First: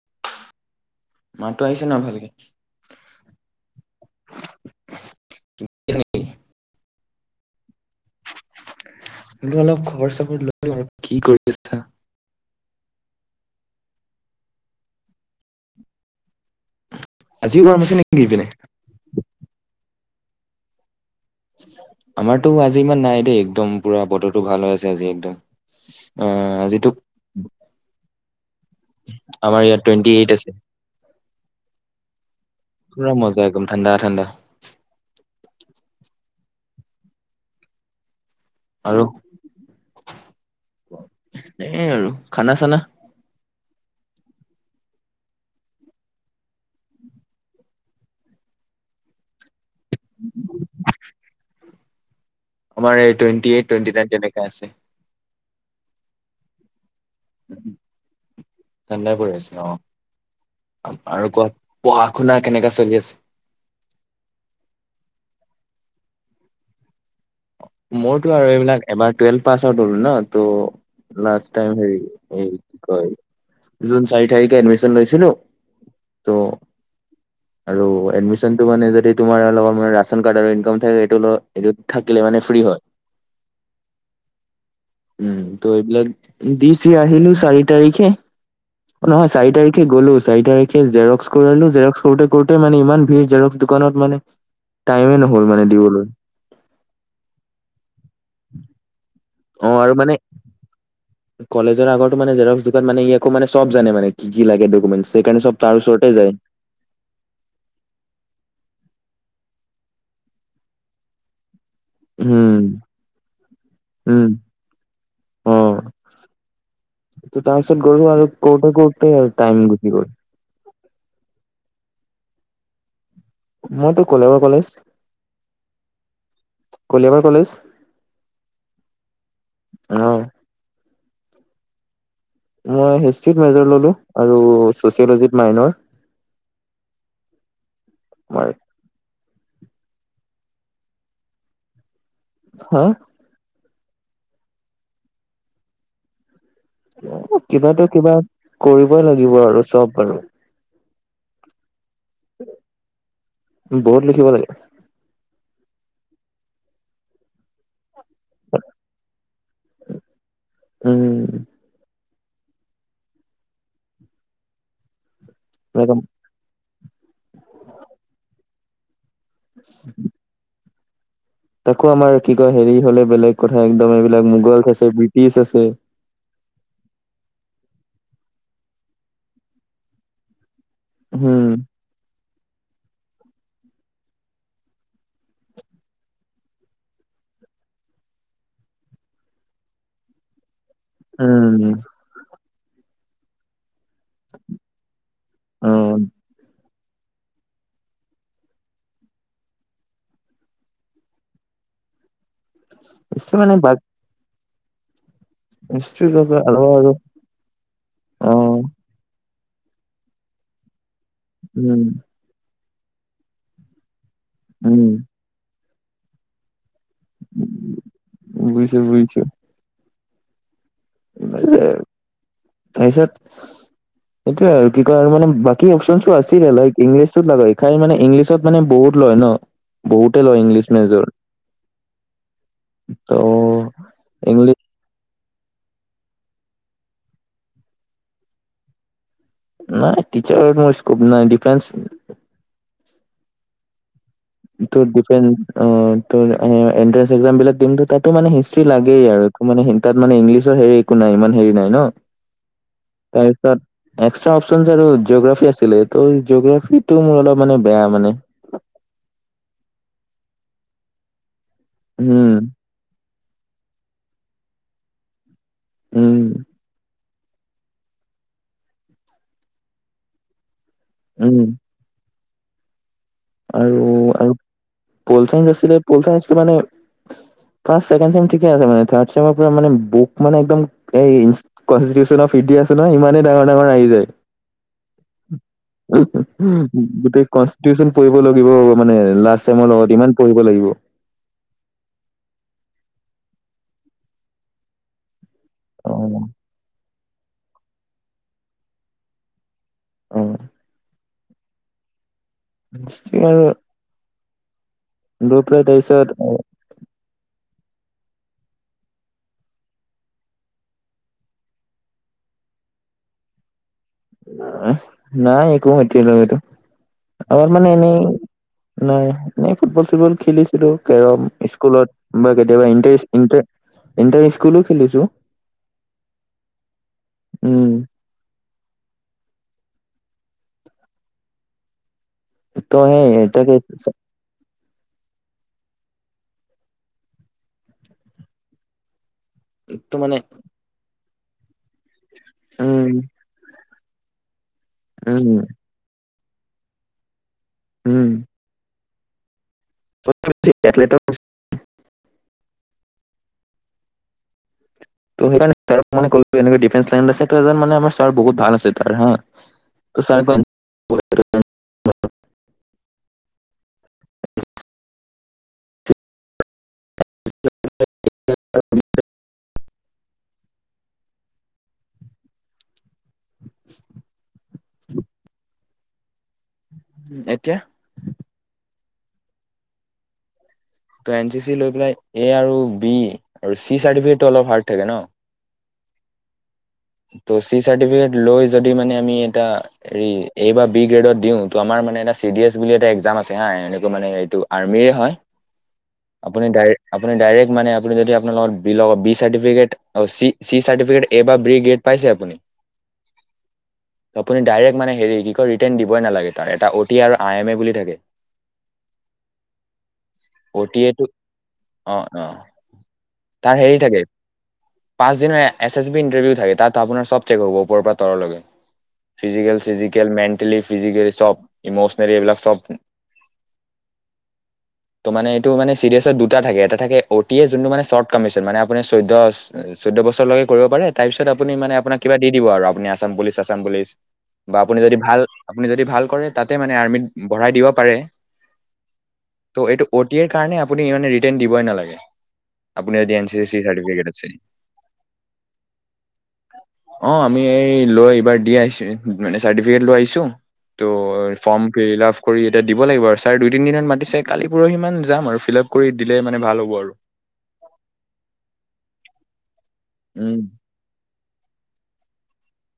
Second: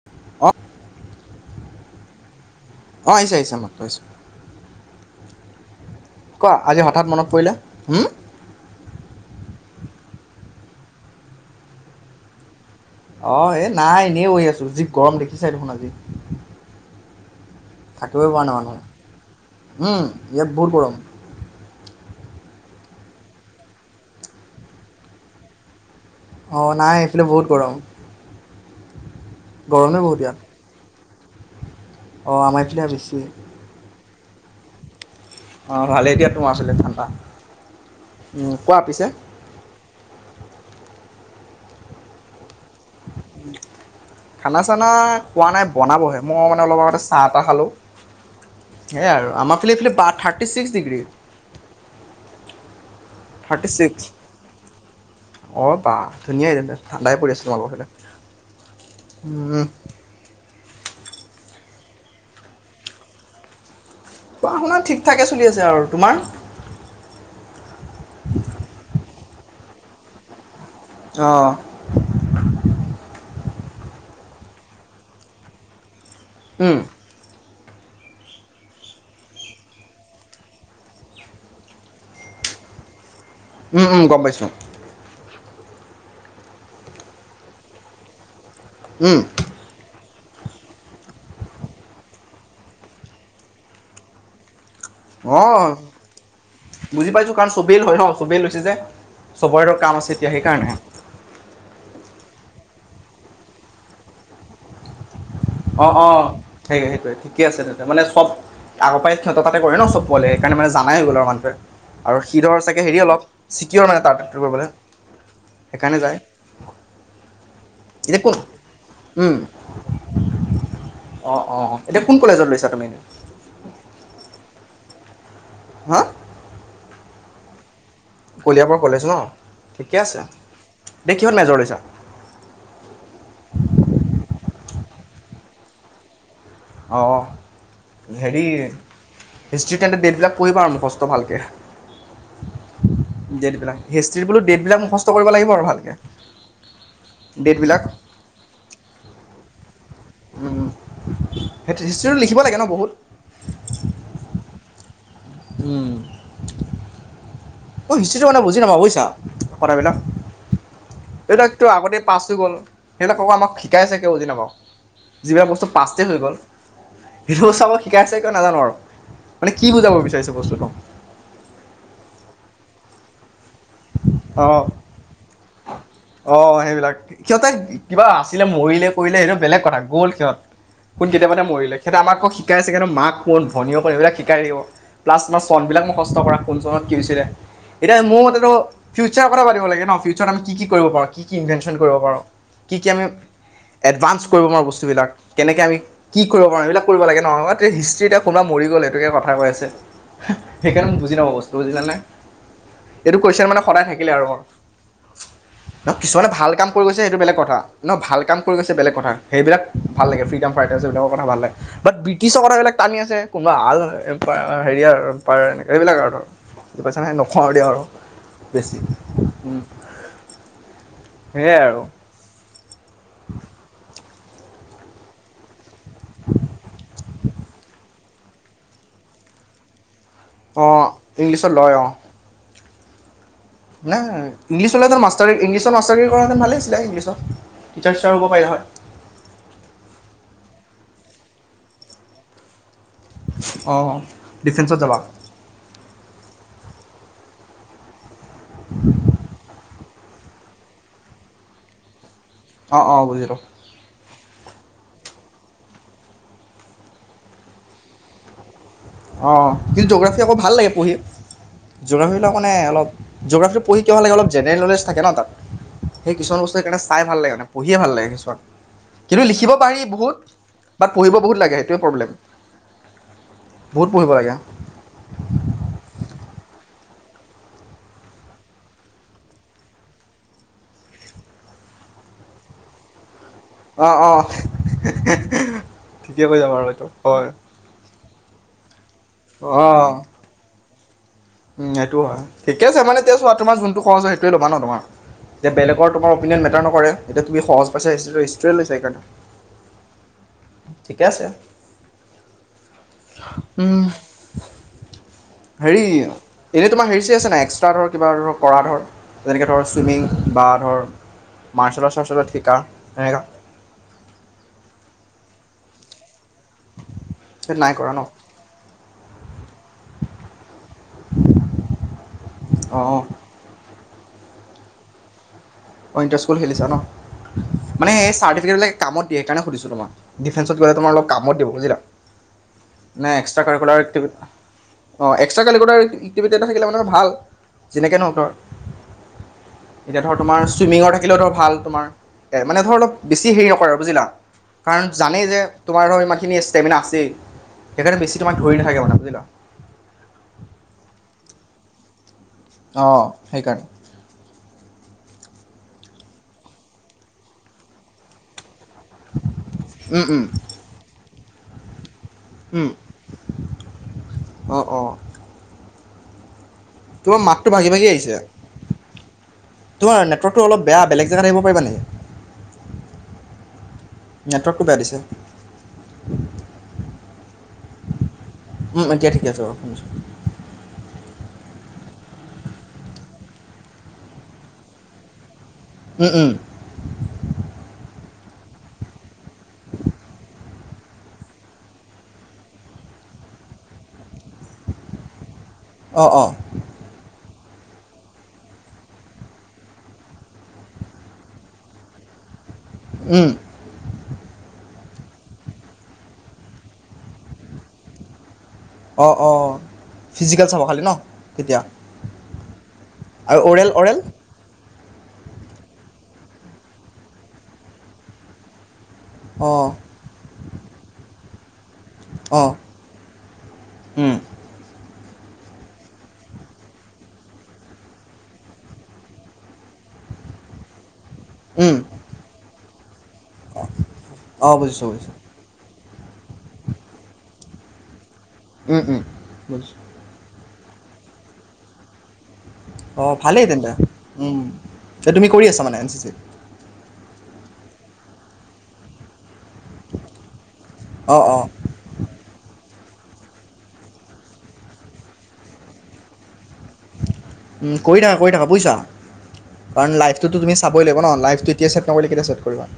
[inaudible] মাততো আহিছে না ভালকেই? অ আহিছে আহিছে মাতটো আহিছে। কোৱা আজি হঠাৎ মনত পৰিলে, হম। ভাবিলোঁ অলপ খবৰ চবৰ লও আৰু কি কৰি আছা। অ এই নাই এনেই বহি আছো যি গৰম দেখিছাই দেখোন আজি। আজিও গৰম আছে। নেকি থাকিবই পোৱা ইপিনে? নাই মানুহ উম ইয়াত বহুত গৰম। [inaudible] আমাৰতো আজি ইমান নাই দেই একদম পুৰা বতৰো ভাল হৈ আছে আজি একদম। অ আজিটো নাই এইফালে বহুত গৰম আমাৰ ইয়াত গৰমেই টুৱেণ্টি বহুত ইয়াত এইট আছে। অ আমাৰ এইফালে পোৰা বেছি মজ্জা একদম ঠাণ্ডা ঠাণ্ডা। অঁ ভালেই দিয়া তোমাৰ ফালে ঠাণ্ডা কোৱা আৰু পিছে এই আৰু খানা চানা? খানা চানা খোৱা নাই বনাবহে মই মানে অলপ আগতে চাহ টা খালো। সেয়াই আৰু আমাৰ ফালে এইফালে বা থাৰ্টি ছিক্স ডিগ্ৰী। আমাৰ এই twenty thirty twenty six nine তেনেকা আছে। অ বাহ ধুনীয়াই তে ঠাণ্ডাই পৰি আছিল তোমালোকৰফালে, ঠাণ্ডাই পৰি আছে উম অ আৰু কোৱা পঢ়া শুনা কেনেকা চলি আছে? পঢ়া শুনা ঠিক থাকে চলি আছে আৰু তোমাৰ মইতো আৰু এইবিলাক এবাৰ টুৱেলভ পাছ আউট হলো ন ত' লাষ্ট অ টাইম হেৰি এই কি কয় জুন চাৰি তাৰিখে এডমিশ্যন লৈছিলো ত উম আৰু এডমিশ্যনটো মানে যদি তোমাৰ ৰেচন কাৰ্ড আৰু ইনকাম থাকে এইটো লগত এইটো থাকিলে মানে ফ্ৰী হয় উম উম গম পাইছোঁ উম ত এইবিলাক দি চি আহিলো চাৰি তাৰিখে অ উম, নহয় চাৰি তাৰিখে গ'লো চাৰি তাৰিখ খে সেই জেৰক্স কৰিলো জেৰক্স কৰোতে কৰোতে মানে ইমান ভিৰ জেৰক্স দোকানত মানে টাইমে অ নহ'ল মানে দিবলৈ বুজি পাইছো কাৰণ চবেই লয় ন চবেই লৈছে যে অ চবৰেতো কাম আৰু আছে মানে এতিয়া সেইকাৰণে। কলেজৰ আগত মানে জেৰক্স দোকান মানে ই আকৌ মানে চব জানে মানে কি কি লাগে ডকুমেণ্ট সেইকাৰণে চব তাৰ অ ওচৰতে অ যায় সেই সেইটোয়ে ঠিকে আছে তাতে মানে চব আগৰ পৰা সিঁহতে তাতে কৰে ন চব পোৱালিয়ে সেইকাৰণে জানাই হৈ গল মানুহটোৱে আৰু সি উম ধৰ চাগে হেৰি অলপ চিকিঅৰ নাই উম তাত কৰিবলে অ তাৰপিছত গলো এতিয়া আৰু কোন কৰোতে কৰোতে আৰু উম, টাইম গল সি গল অ অ অ এতিয়া কোন কলেজত লৈছা তুমি মইতো কলিয়াবৰ কলেজ হা কলিয়াবৰ কলেজ কলিয়াবৰ কলেজ ন অ ঠিকে আছে এনে কিহত মেজৰ লৈছা মই হিষ্ট্ৰিত মেজৰ ললো আৰু ছচিয়েলজিত মাইণ্ডৰ অ হেৰি তোমাৰ হিষ্ট্ৰি তেন্তে ডেটবিলাক পঢ়িবা আৰু মুখস্থ ভালকে হা ডেট বিলাক হিষ্ট্ৰি বোলো ডেটবিলাক মুখস্থ কৰিব লাগিব আৰু ভালকে এ কিবাতো কিবা কৰিবই লাগিব আৰু চব আৰু উম সেই হিষ্ট্ৰিটো লিখিব লাগে ন বহুত বহুত লিখিব লাগে। উম মই হিষ্ট্ৰীটো মানে বুজি নাপাওঁ বুজিছা কথাবিলাক উম এইবিলাক সেইটো আগতেই পাছ হৈ গ'ল সেইবিলাক আকৌ আমাক শিকাইছে কিয় বুজি নাপাওঁ। যিবিলাক বস্তু একদম পাষ্টেই হৈ গ'ল সেইটো বস্তু আমাক শিকাইছে কিয় নাজানো আৰু মানে কি বুজাব বিচাৰিছে বস্তুটো। তাকো আমাৰ কি কয় হেৰি হ'লে বেলেগ কথা একদম এইবিলাক অঁ মোগল আছে ব্ৰিটিছ আছে। অ সেইবিলাক সিহঁতে কিবা আছিলে মৰিলে কৰিলে সেইটো বেলেগ কথা গ'ল সিহঁত। কোন কেতিয়াবাতে উম মৰিলে সিহঁতে আমাক আকৌ শিকাইছে মাক কোন ভনীয়েক কোন এইবিলাক শিকাই থাকিব। প্লাছ তোমাৰ চনবিলাক মুখস্থ কৰা কোন চনত কি হৈছিলে। এতিয়া মোৰ মতেটো ফিউচাৰৰ কথা পাতিব লাগে ন ফিউচাৰ আমি কি কি কৰিব পাৰোঁ কি কি উম ইনভেঞ্চন কৰিব পাৰোঁ কি কি আমি এডভানৰ্চ কৰিব পাৰোঁ বস্তুবিলাক কেনেকে অ আমি কি কৰিব পাৰোঁ এইবিলাক কৰিব লাগে ন হিষ্ট্ৰীতে কোনোবা মৰি গ'ল সেইটোকে কথা কৈ আছে। সেইকাৰণে মই বুজি নাপাওঁ বস্তু বিলাক বুজিলা নে এইটো নিশ্চয় কুৱেশ্যন মানে বাক সদায় থাকিলে আৰু ন হিষ্ট্ৰী কিছুমানে ভাল আৰু কাম কৰি আৰু গৈছে সেইটো বেলেগ কথা ন ভাল অ কাম কৰি গৈছে বেলেগ কথা সেইবিলাক ভাল লাগে ফ্ৰী দম ফাইটাচ বিলাকৰ কথা ভাল লাগে, উম বাট ব্ৰিটিছৰ কথাবিলাক টানি আছে, কোনোবা [unintelligible] কোনোবা উম হেৰি আৰু। পাৰে এইবিলাক আৰু পইচাহে নোখাওঁ আৰু দিয়ক, বেছি বুজিছো বুজিছো সেয়েই আৰু। তাৰপিছত সেইটোয়ে আৰু কি কয় আৰু মানে বাকী অপচনচো আছিলে, লাইক ইংলিছত নাযাবি খালি মানে ইংলিছত মানে বহুত লয় ন। বহুতে লয় ইংলিছ অঁ মেজৰ ইংলিছত লয় অঁ ত' নাই ইংলিছ ললে মাষ্টাৰ, ইংলিছত মাষ্টাৰ ডিগ্ৰী কৰা হ'লে ভালেই আছিলে ইংলিছত, টিচাৰ চিচাৰ হ'ব পাৰিলা হয়। নাই টিচাৰত ইমান স্কোপ নাই ডিফেন্স অ'। তোৰ ডিফেন অ' তোৰ এণ্ট্ৰেন্স এক্সাম বিলাক দিমটো। তাতো মানে হিষ্টি লাগেই আৰু একো মানে সেই তাত মানে ইংলিছৰ হেৰি একো নাই, ইমান হেৰি নাই ন'। অঁ অঁ এই বুজিলোঁ তাত এক্সট্ৰা অপচন আৰু জ'গ্ৰাফী আছিলে, ত জ'গ্ৰাফিটো অলপ মানে বেয়া মানে। অ' কিন্তু জি'গ্ৰাফী আকৌ ভাল লাগে পঢ়ি, উম, জি'গ্ৰাফীবিলাক মানে অলপ জি'গ্ৰাফী পঢ়ি কিয় ভাল লাগে অলপ জেনেৰেল নলেজ থাকে ন' তাত, সেই উম, কিছুমান বস্তু সেইকাৰণে চাই ভাল লাগে মানে পঢ়িয়ে ভাল লাগে কিছুমান, কিন্তু লিখিব পাৰি বহুত বাত পঢ়িব বহুত উম লাগে। সেইটোৱে প্ৰব্লেম। আৰু, বহুত পঢ়িব লাগে আৰু প'ল চায়েঞ্চ আছিলে, প'ল চায়েঞ্চটো মানে ফাষ্ট, ছেকেণ্ড ছেম ঠিকে আছে মানে, থাৰ্ড ছেমৰ পৰা মানে বুক মানে একদম এই কনস্তিটিউচনৰ ফ্ৰিৰ্টি আছে নহয়, ইমানে অঁ অঁ ঠিকে কৈছা বাৰু এইটো হয় [unintelligible] টিউচন কৰিব লাগিব মানে, লাষ্ট ছেমৰ লগত ইমান পঢ়িব লাগিব। উম সেইটোও হয়, ঠিকে আছে মানে এতিয়া চোৱা তোমাৰ যোনটো সহজ হয় সেইটোয়ে ল'বা ন' তোমাৰ এতিয়া বেলেগৰ তোমাৰ অ', অপিনিয়ন মেটাৰ নকৰে এতিয়া তুমি সহজ পইছা হিষ্ট্ৰী-হিষ্ট্ৰীয়েই লৈছা সেইকাৰণে। অ' ঠিকে আছে। [unintelligible] উম লৈ পেলাই হেৰি তাৰপিছত অ' এনেই তোমাৰ হেৰি চেৰি আছে নাই, এক্সট্ৰা ধৰ কিবা ধৰ কৰা ধৰ যেনেকৈ ধৰ চুইমিং বা ধৰ মাৰ্চেল আৰ্ট চাৰৰ্চেলত আৰ্ট শিকা, তেনেকা নাই একো এতিয়া লৈকে, অলপ মানে নাই কৰা এনেই ন নাই, এনে ফুটবল চুটবল খেলিছিলোঁ, কেৰম স্কুলত বা কেতিয়াবা অঁ ইন্টেৰেষ্ট, ইন্টেৰেষ্ট ইণ্টাৰ স্কুলো খেলিছোঁ। অ' ইণ্টাৰ স্কুল খেলিছা ন', উম মানে এই চাৰ্টিফিকেটবিলাক কামত দিয়ে সেইকাৰণে সুধিছোঁ তোমাক, ডিফেন্সত গ'লে তোমাৰ অলপ কাম দিব বুজিলা। ত নাই সেই এক্সট্ৰা তাকে কাৰিকুলাৰ এক্টিভিটি অ' এক্সট্ৰা কেৰিকুলাৰ এক্টিভিটি এটা থাকিলে মানে ভাল, যেনেকৈ নহক আৰু। ত এতিয়া মানে ধৰ তোমাৰ, চুইমিংৰ থাকিলেও ধৰ ভাল তোমাৰ, মানে ধৰ উম অলপ বেছি হেৰি নকৰে আৰু বুজিলা। কাৰণ জানেই উম যে, তোমাৰ ধৰ ইমানখিনি ষ্টেমিনা আছেই। সেইকাৰণে উম বেছি তোমাক ধৰি নাথাকে মানে বুজিলা। [unintelligible] অ' সেইকাৰণে ত' সেই কাৰণে তেওঁক মানে কলোঁগে এনেকে ডিফেন্স লাইন আছে, ত' এজন মানে আমাৰ ছাৰ বহুত ভাল আছে। উম, উম, [unintelligible] উ'ম অ', অ'। তোমাৰ মাতটো ভাঙি, ভাঙি আহিছে। তোমাৰ নেটৱৰ্কটো অলপ বেয়া, বেলেগ জেগাত আহিব পাৰিবা নেকি, নেটৰ [unintelligible] দিছে। এতিয়া? উম, এতিয়া ঠিকে আছে বাৰু, শুনিছো। ত' এন চি চি লৈ পেলাই এ আৰু বি আৰু চি চাৰ্টিফিকেটটো অলপ হাৰ্ড থাকে ন'। উম, উম। ত' চি চাৰ্টিফিকেট লৈ যদি মানে আমি এটা হেৰি এ বা বি গ্ৰেডত দিওঁ, ত আমাৰ মানে এটা চি ডি এছ বুলি এটা একজাম আছে হা এনেকুৱা মানে এইটো আৰ্মিৰে হয়। [inaudible] আপুনি ডাইৰ আপুনি ডাইৰেক্ট মানে আপুনি যদি আপোনাৰ লগত বি লগত বি চাৰ্টিফিকেট অ চি চাৰ্টিফিকেট এ বা বি গ্ৰেড পাইছে আপুনি? উম। ত', আপুনি ডাইৰেক্ট মানে হেৰি কি কয় ৰিটেন দিবই নালাগে তাৰ এটা অ টি আৰু আই এম এ বুলি থাকে। অঁ অঁ, ফিজিকেল চাব অ' টি খালি ন' এটো তেতিয়া। অ, অ', আৰু তাৰ অ'ৰেল হেৰি অ'ৰেল থাকে, পাঁচ দিনৰ এছ এছ বি ইণ্টাৰভিউ থাকে, তাত তা আপোনাৰ চব চেক হ'ব ওপৰৰ পৰা তললৈকে, ফিজিকেল, অঁ, চিজিকেল, মেণ্টেলি ফিজিকেলি চব ইমোচনেলি এইবিলাক অঁ, চব। উম, ত' মানে এইটো মানে চি ডি এছত দুটা থাকে, এটা থাকে অ টি এ যোনটো মানে চৰ্ট কমিশন, মানে আপুনি চৈধ্য এ চৈধ্য বছৰলৈকে কৰিব পাৰে তাৰ পিছত আপুনি মানে উম, আপোনাক কিবা দি দিব আৰু আপুনি আছাম পুলিচ আছাম পুলিচ অঁ, বা আপুনি বুজিছোঁ যদি বুজিছোঁ। ভাল আপুনি যদি ভাল কৰে তাতে মানে আৰ্মিত বঢ়াই দিব পাৰে। উম, উম। ত' [unintelligible] এইটো অ টি এ ৰ কাৰণে আপুনি মানে ৰিটেন দিবয়ে নালাগে, আপুনাৰ যদি এন চি চি চাৰ্টিফিকেট আছে। এ তুমি কৰি আছা মানে এন চি চি? অ', আমি এই লৈ এইবাৰ দি আহিছো মানে চাৰ্টিফিকেট লৈ আহিছো, অঁ, ত' অঁ, ফৰ্ম ফিল আপ কৰি এতিয়া দিব লাগিব আৰু ছাৰ দুই, তিনি দিনত মাতিছে, কালি পুৰহি সিমানত যাম আৰু ফিল আপ কৰি দিলে মানে ভাল হ'ব আৰু। উম কৰি থাকা, কৰি থাকা বুজিছা কাৰণ উম লাইভটোটো তুমি চাকৰি লাগিব ন', লাইফটো এতিয়া ছেট নকৰিলে কেতিয়া ছেট কৰিবী।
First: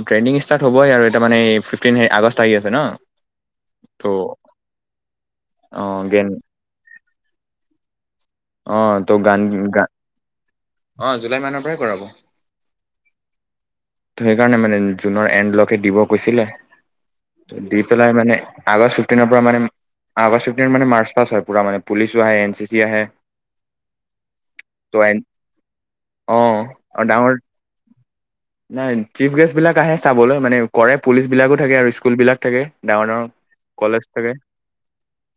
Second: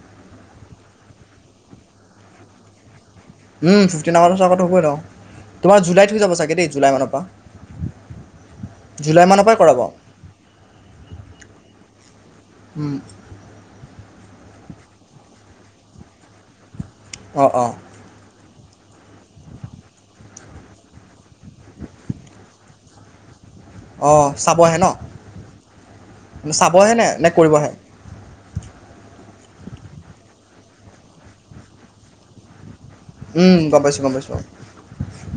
অ ট্ৰেইনিং ষ্টাৰ্ট হ'বই আৰু এটা মানে ফিফটিন আগষ্ট আহি আছে ন'। উম, ত' ফিফটিন আগষ্টৰ আগত হ'বই আৰু অ তোমাৰ জুলাইত হৈ গেন যাব চাগে দেই, জুলাই মানৰ পৰা। অ', ত', জুলাই গান, মানৰ পৰাই কৰাব। গান অ', জুলাই মানৰ পৰাই কৰাব। ত', উম, সেইকাৰণে মানে জুনৰ এণ্ডলৈকে দিব কৈছিলে অঁ, ত অঁ, দি পেলাই মানে আগৰ চুফটিনৰ পৰা মানে আগষ্ট ফিফটিন মানে মাৰ্চ পাছ হয় পুৰা মানে পুলিচো আহে এন চি চি আহে। অঁ চাব আহে ন, ত' এন অ নে চাব আৰু আহেনে নে ডাঙৰ কৰিব কৰিব আহে? নাই চিফ গেষ্টবিলাক আহে চাবলৈ মানে কৰে পুলিচবিলাকো থাকে আৰু স্কুলবিলাক থাকে। ডাঙৰ ডাঙৰ উম গম পাইছোঁ কলেজ গম থাকে। পাইছোঁ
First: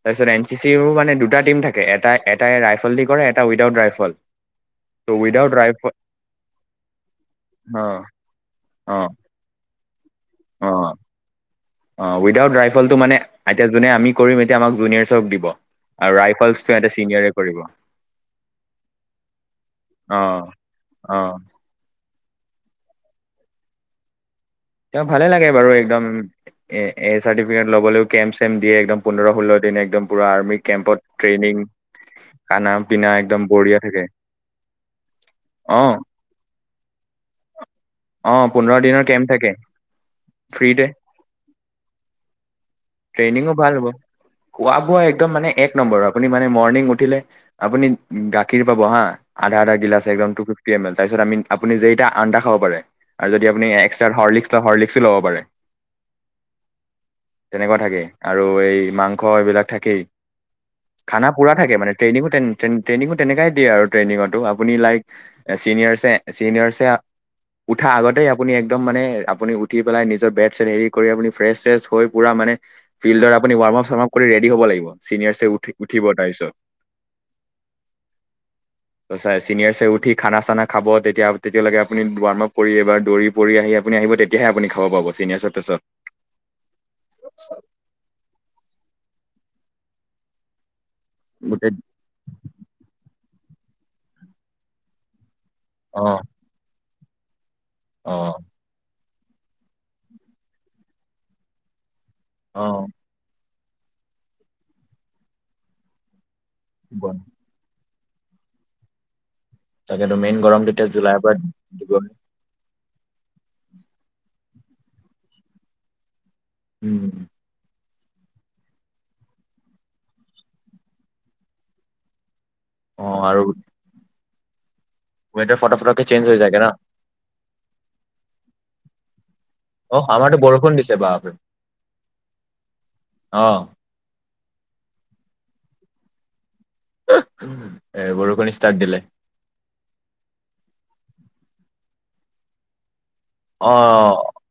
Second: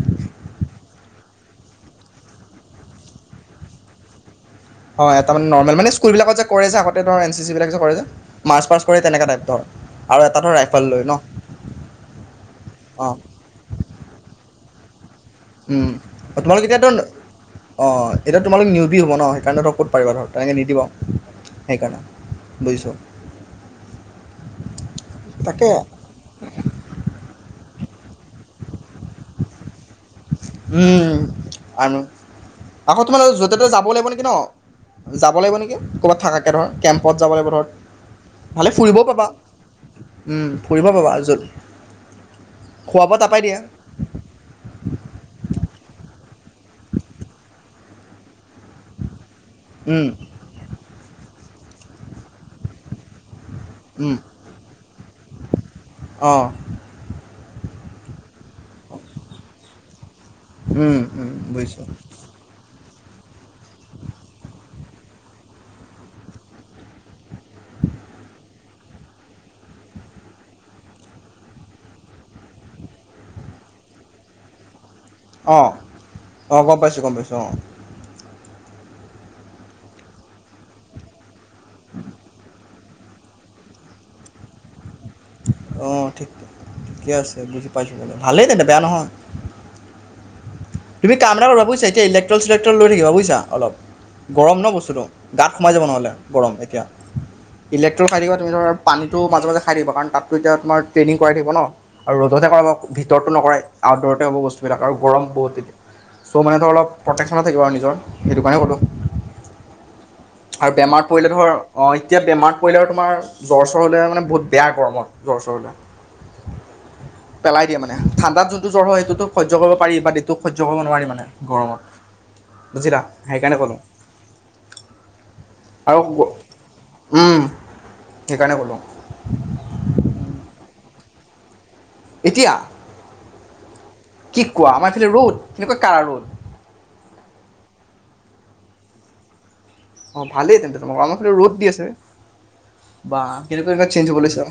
তাৰপিছত এন চি চিৰো মানে দুটা টিম থাকে এটা এটাই ৰাইফল দি কৰে এটা উইট আউট ৰাইফল। হয় ত' এটা মানে উইদাউট নৰ্মেল মানে ৰাইফল স্কুলবিলাকত যে কৰে যে আগতে ধৰ এন চি চি বিলাক যে অ কৰে যে মাৰ্চ পাছ কৰে অ তেনেকা টাইপ ধৰ আৰু এটাতো অ ৰাইফাল লৈ ন। অ ৱিদ আউট ৰাইফলটো অঁ মানে এতিয়া যোনে আমি কৰিম এতিয়া আমাক জুনিয়াৰ্চক দিব। আৰু ৰাইফলছটো এটা চিঙগাৰে কৰ অ এতিয়া তোমালোক নিউ বি হ'ব ন সেইকাৰণে ধৰ ক'ত পাৰিবা অ ধৰ তেনেকে নিদিব। অ সেইকাৰণে বুজিছোঁ। তেওঁক ভালে লাগে তাকে বাৰু একদম। এ এই চাৰ্টিফিকেট ল'বলৈ কেম চেম দিয়ে একদম পোন্ধৰ ষোল্ল দিন একদম। পুৰা আৰ্মি উম কেম্পত ট্ৰেইনিং আৰু খানা আকৌ পিনা তোমাৰ য'তে একদম ত'তে বঢ়িয়া যাব লাগিব থাকে। নেকি ন যাব লাগিব নেকি, অ ক'বাত থাকাকে ধৰ কেম্পত যাব লাগিব ধৰ। অ ভালে পোন্ধৰ দিনৰ ফুৰিবও পাবা, কেম্প থাকে উম ফ্ৰীতে ফুৰিবও পাবা য'ত খোৱা বোৱা তাৰপৰাই ট্ৰেইনিংও দিয়ে ভাল হ'ব খোৱা বোৱা একদম মানে এক নম্বৰ। আপুনি মানে মৰ্ণিং উঠিলে আপুনি গাখীৰ পাব হা আধা আধা গিলাচ, উম, একদম টু ফিফটি এম এল। তাৰপিছ আমি আপুনি যেইটা আন্দা খাব পাৰে, আৰু যদি আপুনি পিছত উম। হৰ্লিক্স লয়, হৰ্লিক্সো ল'ব পাৰে। অঁ। তেনেকুৱা থাকে, আৰু এই মাংস এইবিলাক থাকেই। উম উম খানা পুৰা থাকে বুজিছোঁ মানে, ট্ৰেইনিঙো তেন ট্ৰেইংঙো তেনেকাই দিয়ে আৰু ট্ৰেইনিঙতো আপুনি লাইক চিনিয়ৰচে চিনিয়ৰচে উঠা আগতেই আপুনি একদম মানে, আপুনি উঠি পেলাই নিজৰ বেগ চেগ হেৰি কৰি আপুনি ফ্ৰেচ চেৰেচ হৈ পুৰা মানে ফিল্ডৰ আপুনি ৱাৰ্ম আপ চোৱাম আপ কৰি ৰেডি হ'ব লাগিব। ছিনিয়ৰছে উঠ অঁ উঠিব তাৰপিছত। অঁ গম পাইছোঁ গম পাইছোঁ অঁ সচায় চিনিয়ৰছে উঠি খানা চানা খাব তেতিয়া তেতিয়ালৈকে আপনি ৱাৰ্ম আপ কৰি এইবাৰ দৌৰি পৰি আহি আপুনি আহিব তেতিয়াহে আপুনি খাব পাব, চিনিয়াৰচৰ পিছত। অঁ ঠিক ঠিকে আছে, বুজি পাইছোঁ, ভালেই তেন্তে বেয়া নহয়। তুমি কাম এটা কৰিবা গোটেই বুজিছা এতিয়া ইলেকট্ৰল চিলেকট্ৰল লৈ থাকিবা বুজিছা? অলপ। গৰম ন' বস্তুটো। গাত সোমাই যাব অ নহ'লে গৰম এতিয়া ইলেক্ট্ৰল অ খাই থাকিবা তুমি ধৰ পানীটো মাজে মাজে খাই থাকিবা কাৰণ তাততো এতিয়া তোমাৰ ট্ৰেইনিং কৰাই থাকিব ন'? আৰু ৰ'দতহে অ কৰাব, ভিতৰতটো নকৰাই আউটড'ৰতে হ'ব বস্তু বিলাক আৰু গৰম বহুত। চ' মানে ধৰ অলপ গৰম। প্ৰটেকশ্যনে থাকিব আৰু নিজৰ সেইটো কাৰণে ক'লোঁ। তাকেতো মেইন গৰম আৰু তেতিয়া বেমাৰ জুলাইৰ পৰিলে পৰা ধৰ অঁ দিব এতিয়া বেমাৰত পৰিলে আৰু তোমাৰ জ্বৰ চৰ হ'লে মানে বহুত বেয়া গৰমত। জ্বৰ চৰ হ'লে। ওম পেলাই দিয়ে মানে, ঠাণ্ডাত যোনটো জ্বৰ হয় সেইটো সহ্য কৰিব পাৰি বাট এইটো সহ্য কৰিব নোৱাৰি মানে গৰমত, বুজিলা? অ সেইকাৰণে ক'লোঁ ওৱেডাৰ ফটক আৰু ফটকে চেঞ্জ হৈ যায়গে ন'? উম সেইকাৰণে ক'লোঁ অ' আমাৰতো বৰষুণ দিছে বাপৰে এতিয়া অঁ কি কোৱা? আমাৰ এইফালে ৰ'দ, এনেকুৱা কাৰা ৰ'দ [unintelligible] এ বৰষুণ ষ্টাৰ্ট দিলে। অ' ভালেই তেন্তে তোমালোকৰ আমাৰ ফালে ৰ'দ দি আছে। বা অ কেনেকুৱা যে চেঞ্জ হব লৈছে।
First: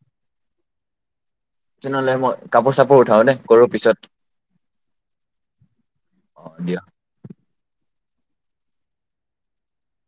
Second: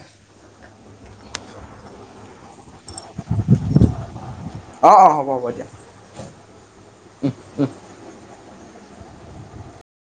তেনেহ'লে মই কাপোৰ চাপোৰ উঠাও দে কৰোঁ পিছত। অঁ অঁ হ'ব হ'ব দিয়া অ' দিয়া।